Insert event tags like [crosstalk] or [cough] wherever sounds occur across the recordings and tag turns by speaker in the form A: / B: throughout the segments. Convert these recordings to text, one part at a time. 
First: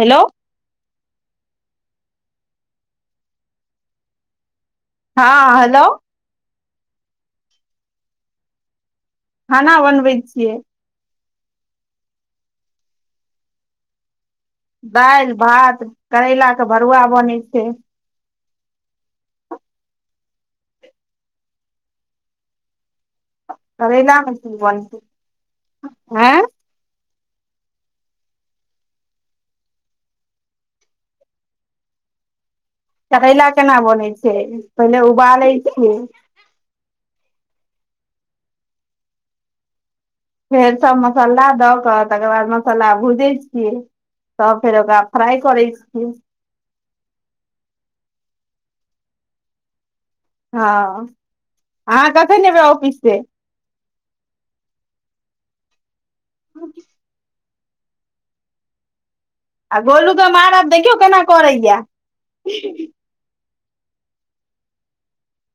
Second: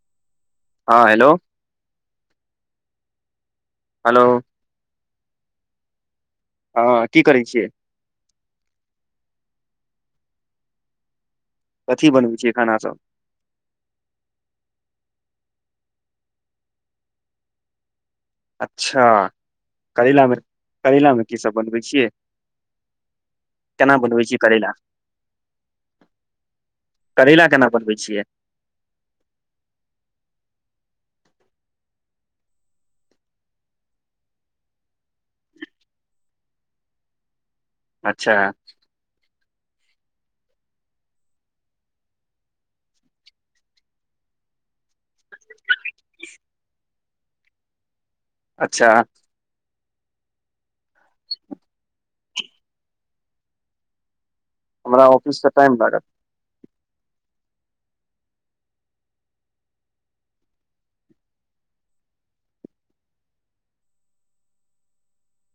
A: hello
B: हॅ hello hello
A: हँ hello
B: हाँ की करै छियै
A: खाना बनबै छियै
B: कथि बनबै छियै खाना सब
A: दालि भात करैला के भरुआ बनै छै
B: अच्छा करैलामे करैलामे की सब बनबै छियै केना
A: करैला
B: बनबै
A: मे
B: छियै
A: कि
B: करैला
A: बनतै आँ
B: करैला केना बनबै छियै
A: करैला केना बनै छै पहिले उबालै छीयै
B: अच्छा
A: फेर सभ मसाला दऽ कऽ तकर बाद मसाला भूजै छियै तब फेर ओकरा फ्राइ करै छी
B: [inaudible] अच्छा
A: हँ अहाँ कखन एबै ऑफिस से
B: हमरा ऑफिस के टाईम लागत
A: आ [unintelligible] आ गोलूके मारब देखियौ केना करैया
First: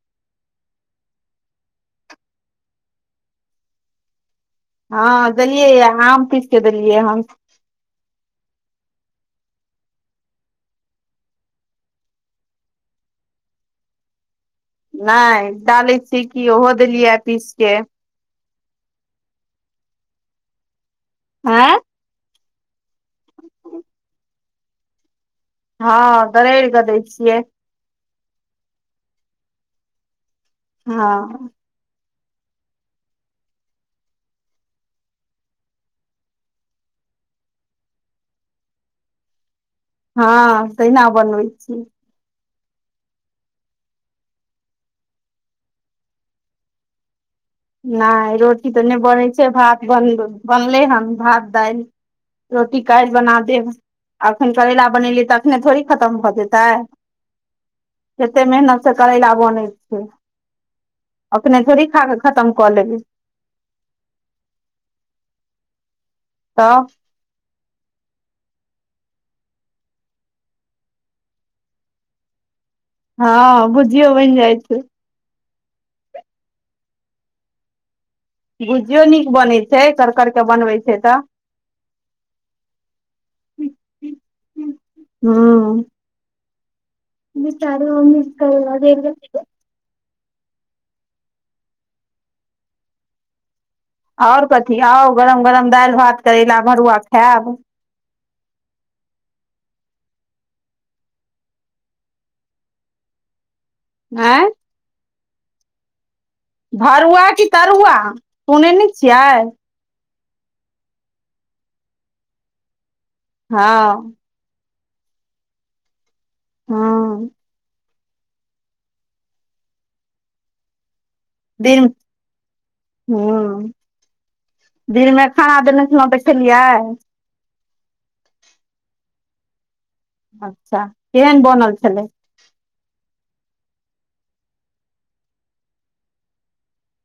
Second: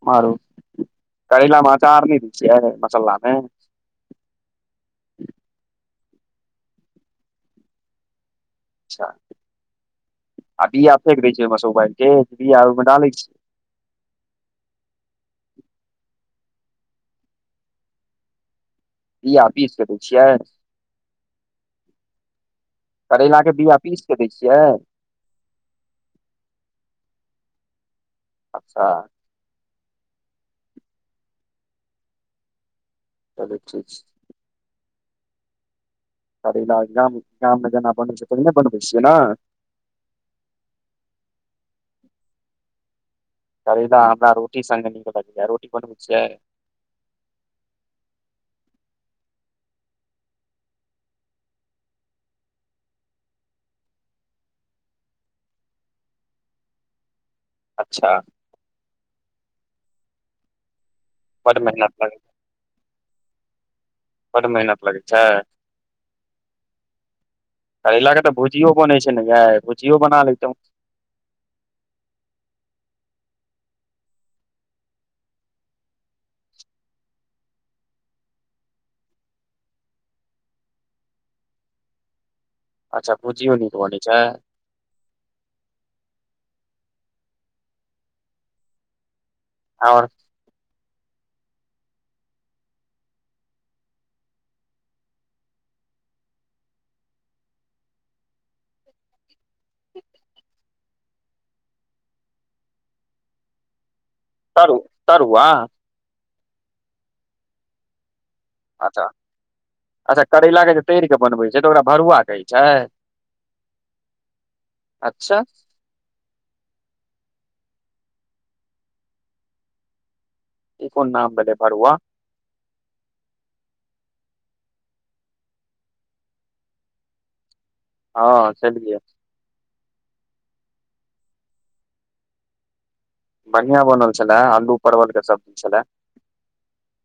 B: मारू करेला मे अचार नहि दै छियै मसलामे
A: हँ देलियै आम पीस के देलियै हन
B: अच्छा आ बिया फेक दै छै ओहिबाइल के बिया ओहिमे डालै छी
A: नहि डाले छीयै की ओहो देलियै पीस के
B: बिया पीसके दैछियै
A: आँ
B: करैलाक के बिया पीस के दै छियै
A: हँ दरेड़ कऽ दै छियै
B: अच्छा
A: हँ
B: तबे ठीक छै करैला गाम गाममे जेना बनबै छै तहनहि बनबै छियै ना
A: हँ तहिना बनबै छियै
B: करेला हमरा रोटी संगे नीक लगयै रोटी बनबै छियै
A: नहि रोटी तऽ नहि बनै छै भात बन बनलै हन भात दालि रोटी काल्हि बना देब अखन करैला बनेलियै तऽ अखने थोड़ी खत्म भऽ जेतै
B: अच्छा
A: कतेक मेहनतसँ करैला बनै छै
B: बड
A: अपने थोड़ी
B: मेहनत
A: खा
B: लगै
A: क खत्म कऽ लेबी
B: बड मेहनत लगै छै
A: तऽ
B: करैला के तऽ भुजियो बनै छै ने य भुजियो बना लेैतहुँ
A: हँ भुजियो बन जाइ छै भुजियो नीक बनैत छै करकर के बनबै छै तऽ
B: अच्छा भुजियो नीक बनै छै
A: ह्म विचार मिस कर [unintelligible] [inaudible]
B: आओर
A: आओर कथि आउ गरम गरम दालि भात करै भरुआ खायब एँ
B: तरू तरूआ
A: भरुआ कि तरुआ सुनै ने
B: अच्छा
A: छियै
B: अच्छा करैलाक के जे तर क बनबै छै तऽ ओकरा भरुआ कहैत छै
A: हँ
B: अच्छा
A: हँ
B: इ कोन नाम भेलै
A: दिन
B: भरुआ
A: हुँ दिनमे खाना देने छलहुँ देखेलियै
B: हँ खेलियै
A: अच्छा केहन बनल छलै
B: बढ़िया बनल छले आलू परवल के सब्जी छले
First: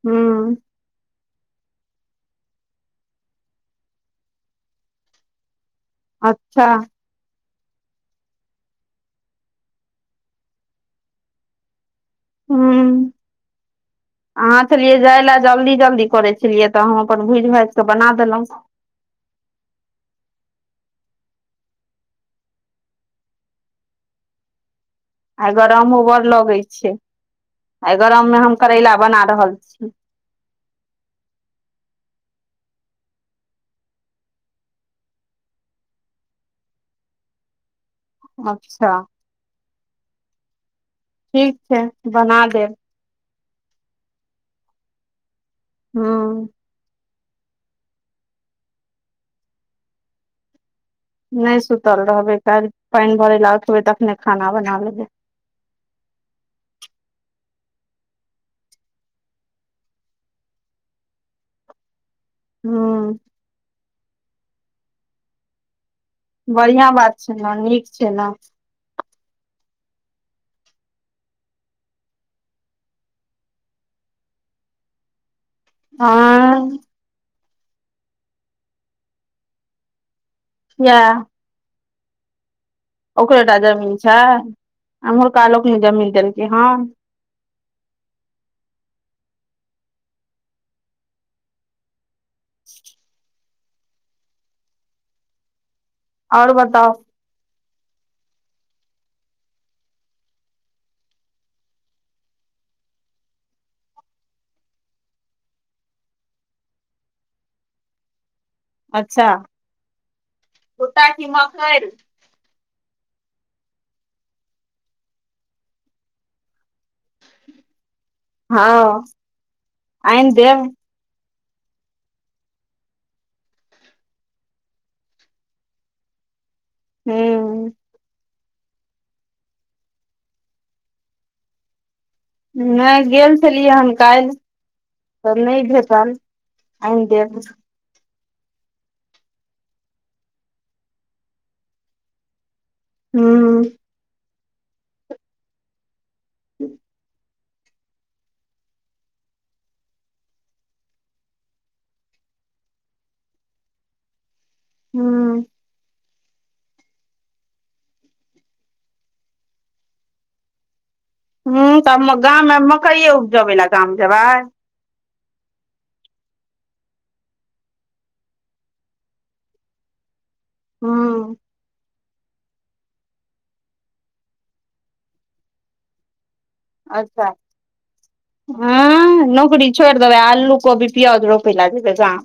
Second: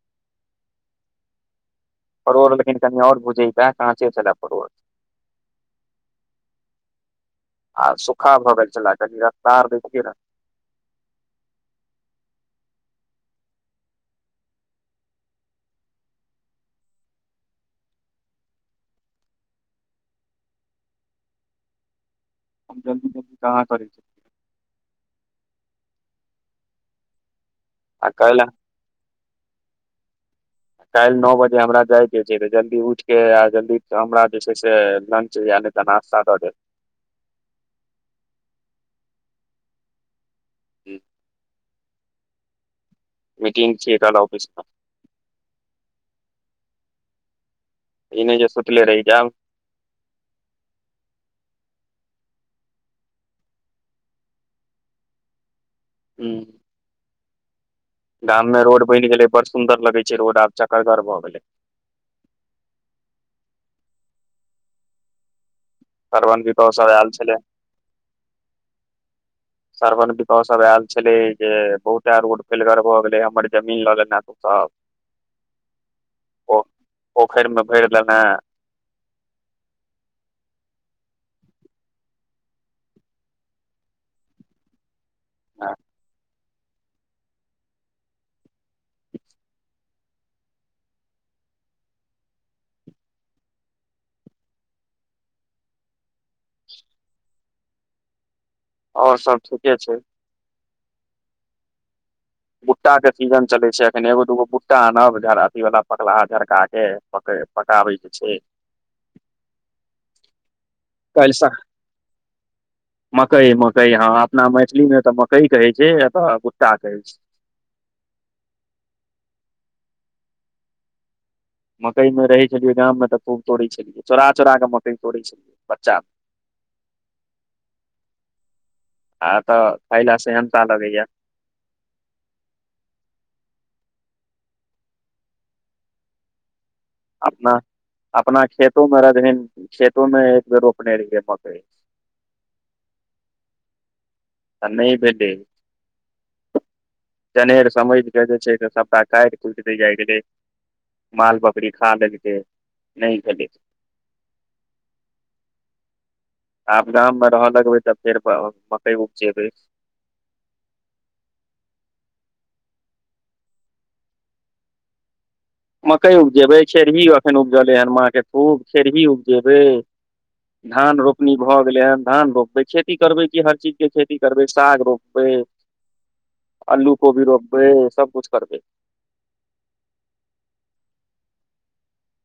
A: हुँ
B: परोड़ लेकिन कनि आओर बुझैके काँचे छलए परोड़
A: अच्छा
B: आ सुखार भऽ छल कनि रफतार देखियै ने [unintelligible]
A: हूंम्म अहाँ छलियै जाय लए जल्दी जल्दी करै छलियै तऽ हम अपन भूजि भाजि कऽ बना देलहुँ
B: हम जल्दी जल्दी कहाँ करै छी
A: आ गरमो बड़ लगे छै आ गरम मे हम करैला बना रहल छी ह [inaudible]
B: काल्हि नओ बजे हमरा जायके छै तऽ जल्दी उठके आ जल्दी हमरा जे छै से लंच या या नास्ता दऽ देब
A: अच्छा ठीक छै बना देब
B: मिटिंग छियै काल्हि ऑफीस मे
A: हूंम्म
B: इ नहि जे सुतले रही जेब
A: नहि सुतल रहबै काल्हि पानि भरै लबै तखने खाना बना लेबै
B: हूँ गाम मे रोड बनि गेलै बड़ सुंन्दर लगे छै रोड आब चकरगर भऽ गेले
A: हूंम्म
B: श्रवण विकास
A: बढ़िआँ
B: सब आयल
A: बात छै
B: छलै
A: ने नीक छै ने
B: सणिक सब आयल छले जे बहुते रोड फेलगर भऽ गेले हमर जमीन लऽ ले सब
A: हँ
B: ओ पोखरिमे भैर ल ने
A: किये ओकरेटा जमीन छै अम्हुरका लोकनै जमीन देलकै हन [inaudible] आओर बताउ
B: आओर सब ठीके छै भुट्टा के सीजन चले छै एखन एगो दूगो भुट्टा आनब अथी वालला पकला झरका के पकाबे छै छै
A: अच्छा भुट्टा की मकइ
B: मकइ मकइ हँ अपना मैथिली मे तऽ मकइ कहै छै एतऽ गुट्टा कहै छै
A: हँ आइन देब
B: मकइ मे रहे छलियै गाम मे त खूब तोड़े छलियै चोरा चोरा के मकइ तोड़ै छलियै बच्चा
A: हूंम्म
B: आ अतऽ खायला सेहंता लगैया
A: नहि गेल छलियै हन काल्हि तऽ नहि भेटल आनि देब
B: अपना अपना खेतो मे रह खेतो मे एक बेर रोपने रहियै मकइ
A: हूंम्म
B: तऽ नहि भेलै
A: ह्म [inaudible]
B: जनेर समझ कऽ जे छै से सभटा काटि कुटि दैय जाइ गेलै माल बकरी खा लेलकै नहि भेलै
A: हूंम्म
B: आब गाम मे रहऽ लगबै तऽ फेर मकइ उपजेबै
A: उंम्म तऽ गाममे मकइए उपजबै लए गाम जेबै
B: मकइ उपजेबै खेरभी अखन उपजले हन माँ के खूब खेरभी उपजेबै धान रोपनी
A: हूँ
B: भऽ गेलै हन धान रोपबै खेत खेती करबै कि हर चीज के खेती करबै साग रोपबै आलू कोबी
A: अच्छा
B: रोपबै सब कुछ करबै
A: हँ नौकरी छोड़ि देबै आलू कोबी प्यज रोपे लए देबै गाम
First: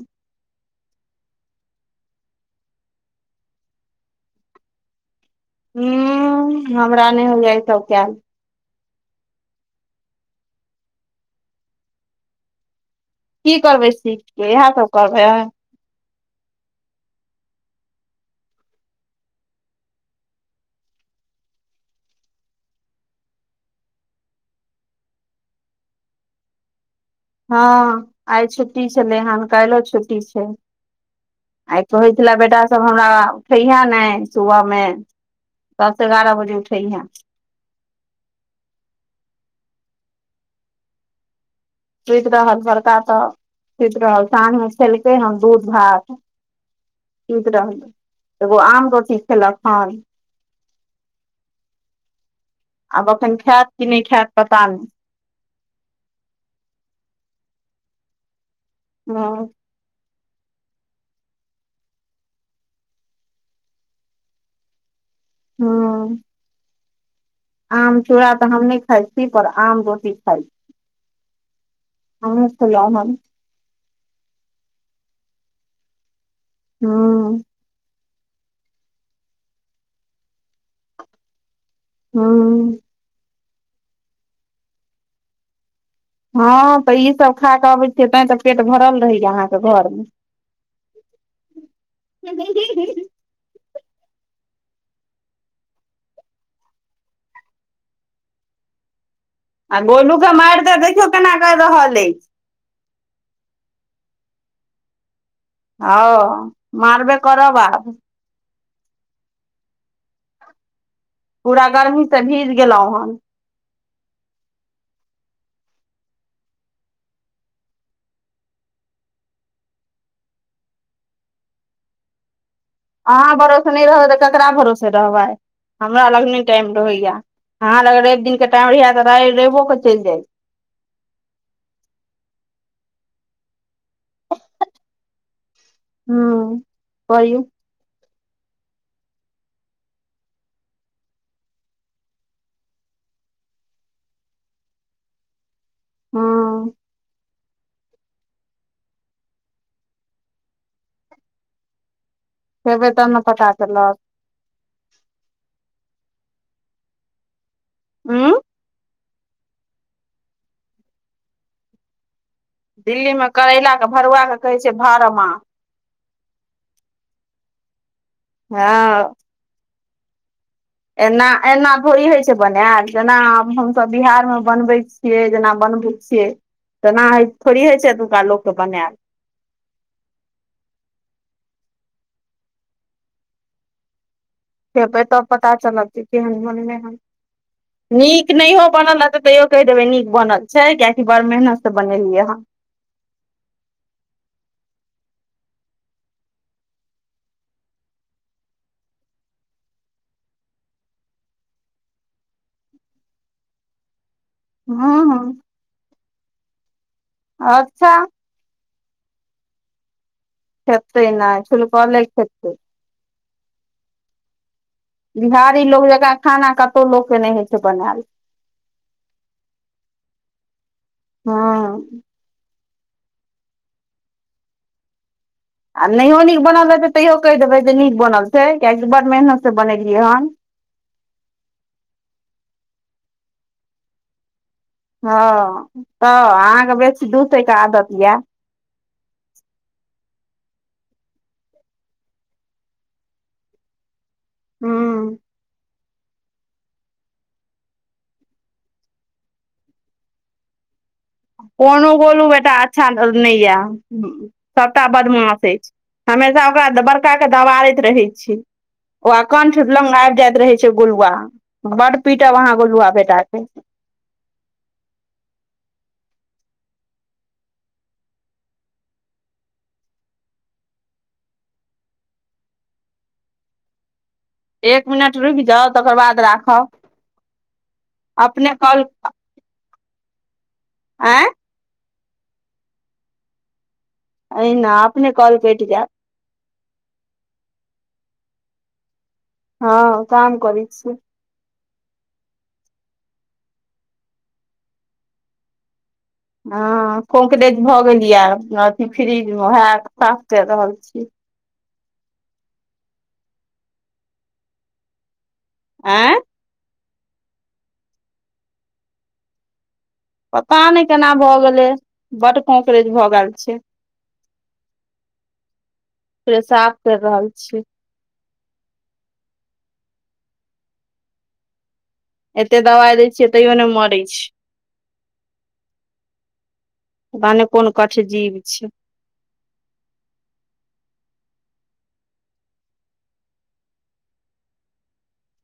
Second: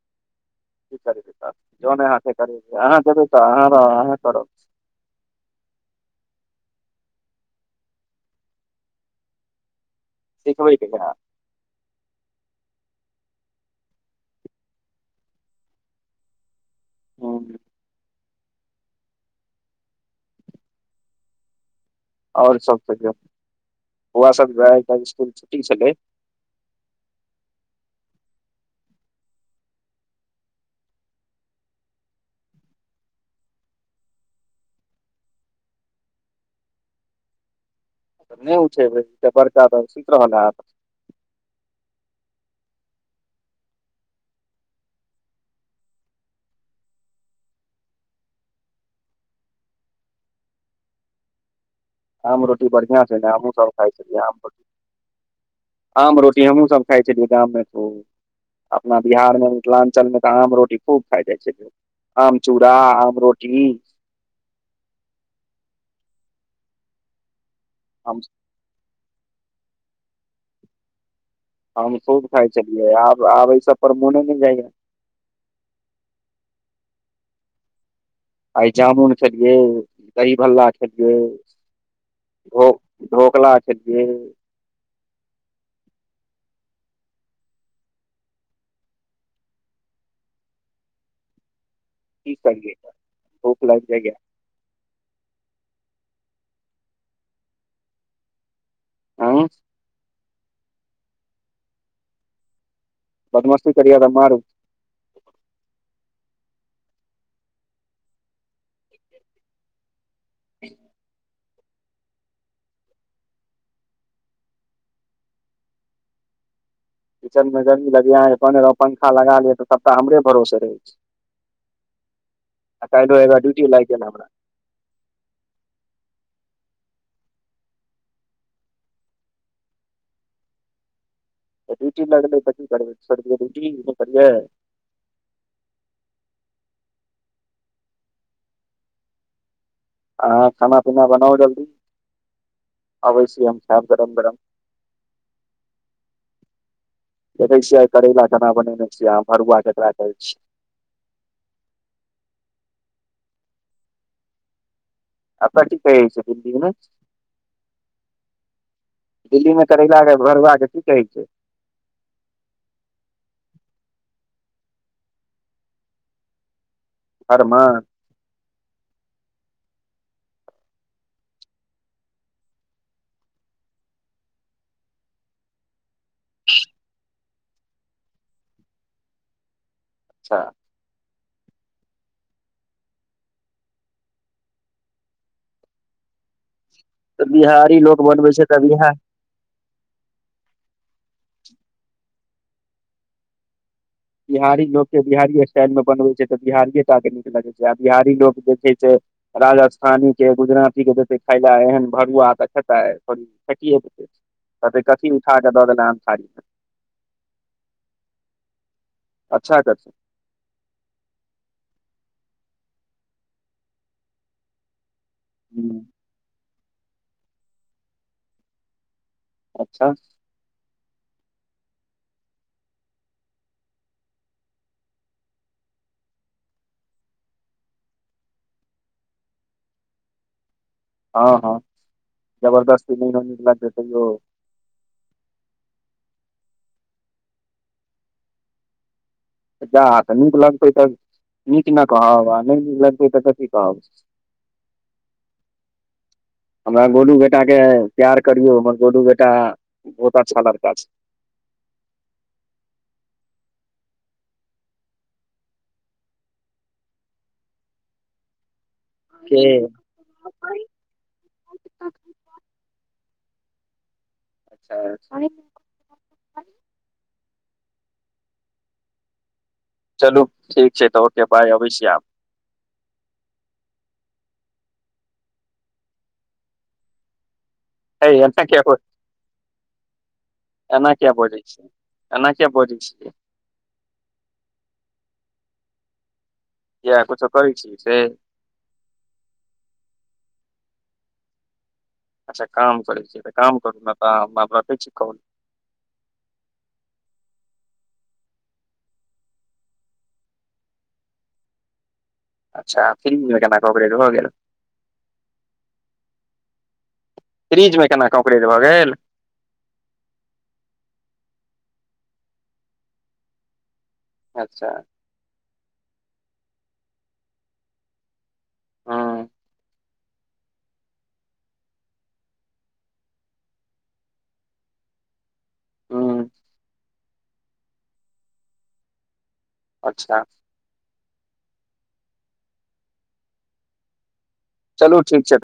B: की करबी तऽ जोने हाथे कर अहाँ देबै तऽ अहाँ रह अह कर
A: ह हमरा नहि हो जा तौ कल
B: से खबरी कह ने
A: की करबै सीख के इएह सब करबै
B: ह [inaudible] आओर सब बौआ सब स्कुल छुट्टी छलै
A: हँ आइ छुट्टी छलै हन काल्हि यो छुट्टी छै आइ कहै छले बेटासब हमरा उठेहे ने सुबह मे दस एगारह बजे उठै हहैं
B: तऽ नहि उठेब बड़का तऽ सुति रहल ह
A: सुति रहल बड़का तऽ सुति रहल साँझ मे खेलकै ह दूध भात सुत रहल एगो आम रोटी खेलक हन
B: आम रोटी बढ़आ
A: आब
B: छै ने
A: अखन
B: आम
A: खायत
B: सब
A: कि
B: खाय
A: नहि
B: छै
A: खायत
B: आम रोटी
A: पता नहि
B: आम रोटी हमहूँ सब खाइ छी गाममे त अपना
A: हँ
B: बिहारमे मिथिलाञ्चल मे तऽ आम रोटी खूब खा जाइ छै लोग आम चूड़ा आम रोटी
A: हूंम्म आम चूड़ा तऽ हम नहि खाइ छी पर आम रोटी खाइ छी
B: हम खूब
A: हमहुँ
B: खााय
A: खेलहुँ
B: छलियै
A: हन
B: आब आब ऐ सब पर मोने नहि जाइया
A: हँ
B: आइ जामुन खेलियै दही भल्ला खेलियै भो
A: हूँ
B: ढोकला छै जे
A: हँ तऽ ई सब खा कऽ अबै छियै तैं तऽ पेट भरल रहैया अहाँके घरमे [inaudible]
B: की सगेत भोख लग जागय आँय
A: आ गोलू के मारि तऽ देखियौ केना कर रहल अछि
B: बद्मस्ती करियाद मारू
A: हँ मारबे करब आब
B: [inaudible] [inaudible]
A: पूरा गर्मी से भीज गेलहुं हेन
B: किचन मे जमी लगिया पंखा लगा ले तऽ सबटा हमरे भरोसे रहै छै
A: अहाँ
B: एकटा ड्यूटी
A: भरोसे नहि
B: लागि गेल
A: रहबै तऽ
B: हमरा
A: ककरा भरोसे रहबै हमरा लग नहि टाइम रहैया अहाँ लग रवि दिनके टाइम रहैया तऽ रा रवियोकेऽ चलि जाइ
B: रीटी ल पी रीटी करीयै
A: हू करू
B: अहाँ खाना पीना बनाउ जल्दी अबै छी हम खायब गरम गरम
A: हूंम्म
B: देखै छिय आ करैला केना बनेने छियै आ भरुआ केकरा कहै छियै
A: खेबै तब ने पता चलते
B: कते छै दिल्ली मे
A: उंम्म
B: दिल्ली मे करैला के भरुआ के की कहै छै
A: दिल्ली मे करैलाक के भरुआके कहै छै भड़मा
B: भरमा [inaudible]
A: हँ एना एना थोड़ी होइ छै बनायल जेना आब हमसभ बिहारमे बनबै छियै जेना बनबे छिय तना थोड़ी होइ छै एनुका लोकके बनायल
B: अच्छा [unintelligible]
A: खेबै तब पता चलत छै केहन मोनमे ह
B: तऽ बिहारी लोक
A: नीक
B: बनबै छै तऽ
A: नहिय
B: बिहार
A: बनल हन तयो कहि देबै नीक बनल छै कियाकि बड़ मेहनत से बनेलियै हँ
B: बिहारी लोकके बिहारी स्टाइल मे बनबै छै तऽ बिहारीए टा के नीक लगै छै आ बिहारी लोक जे छै से राजस्थानी के गुजराती के देतैेे खायला एहन भरुआ तऽ खेतै थोरी कहतै
A: हँ
B: कथी
A: हँ
B: उठा कऽ दऽ देल हन थारी मे
A: अच्छा
B: अच्छा कथि
A: खेतै नहि छुल्कले खेतै बिहारी
B: हूं
A: लोक जकाँ खाना कतहु लोक के नहि होइ छै बनाइल
B: अच्छा
A: हँ आ नहियो नीक बनल रहत तैयो कहि देबै जे नीक बनल छै किआकि बड़ मेहनत से बनेलियै हन
B: हँ हँ जबरदस्ती नहियो नीक लगतै तयो
A: हँ तऽ अहाँके बेसी दूसे के आदत यऽ
B: जा तऽ नीक लगतै तऽ नीक ने कहब आ नहि नीक लगतै तऽ कथी कहब
A: हुँ
B: हमरा गोलू बेटा के प्यार करियो हमर गोलू बेटा बहुत अच्छा लड़का छै
A: कोनो बोलू बेटा अच्छा नइ य सभटा बदमाश अछि हमेशा ओकरा बड़का के दबारैत रहै छै ओह
B: के
A: कंठ लग आब जाइत रहै छै गुलुआ बड पीट यहाँ गुलुआ बेटा के
B: अचछा [inaudible] आय चलू ठीक छै तऽ ओके बाय अबय छी आब
A: एक मिनट रुकि जाउ तकर बाद राखब
B: हेय एना
A: अपने
B: करे छिये
A: कॉल
B: एना किया
A: आँय
B: बजैय एना किया बजे छिऐ
A: एहिना अपने कॉल कटि जैत
B: किया कुछो करै छिये से
A: हँ काम करे छिये
B: काम करै छिये काम करू तऽ अपन रखै छिऐ कॉल
A: हँ कोकेज भऽ गेलिय य अथ फ्रिज मेए साफ कर रहल छी
B: अच्छा फ्रिज मे कोना कोकरेट भऽ गेल
A: आय
B: फ्रिज मे केना ककरेद भऽ गेल
A: पता नहि केना भए गेलै बड कोकरेज भए गेल छै
B: अच्छा
A: पुरे साफ कैर रहल छीयै
B: हूँ
A: एते दबाई दै छियै तैयो नइ मरै छै
B: हूँ
A: बने कोन कठ जीव छिये
B: अच्छा चलू ठीक छै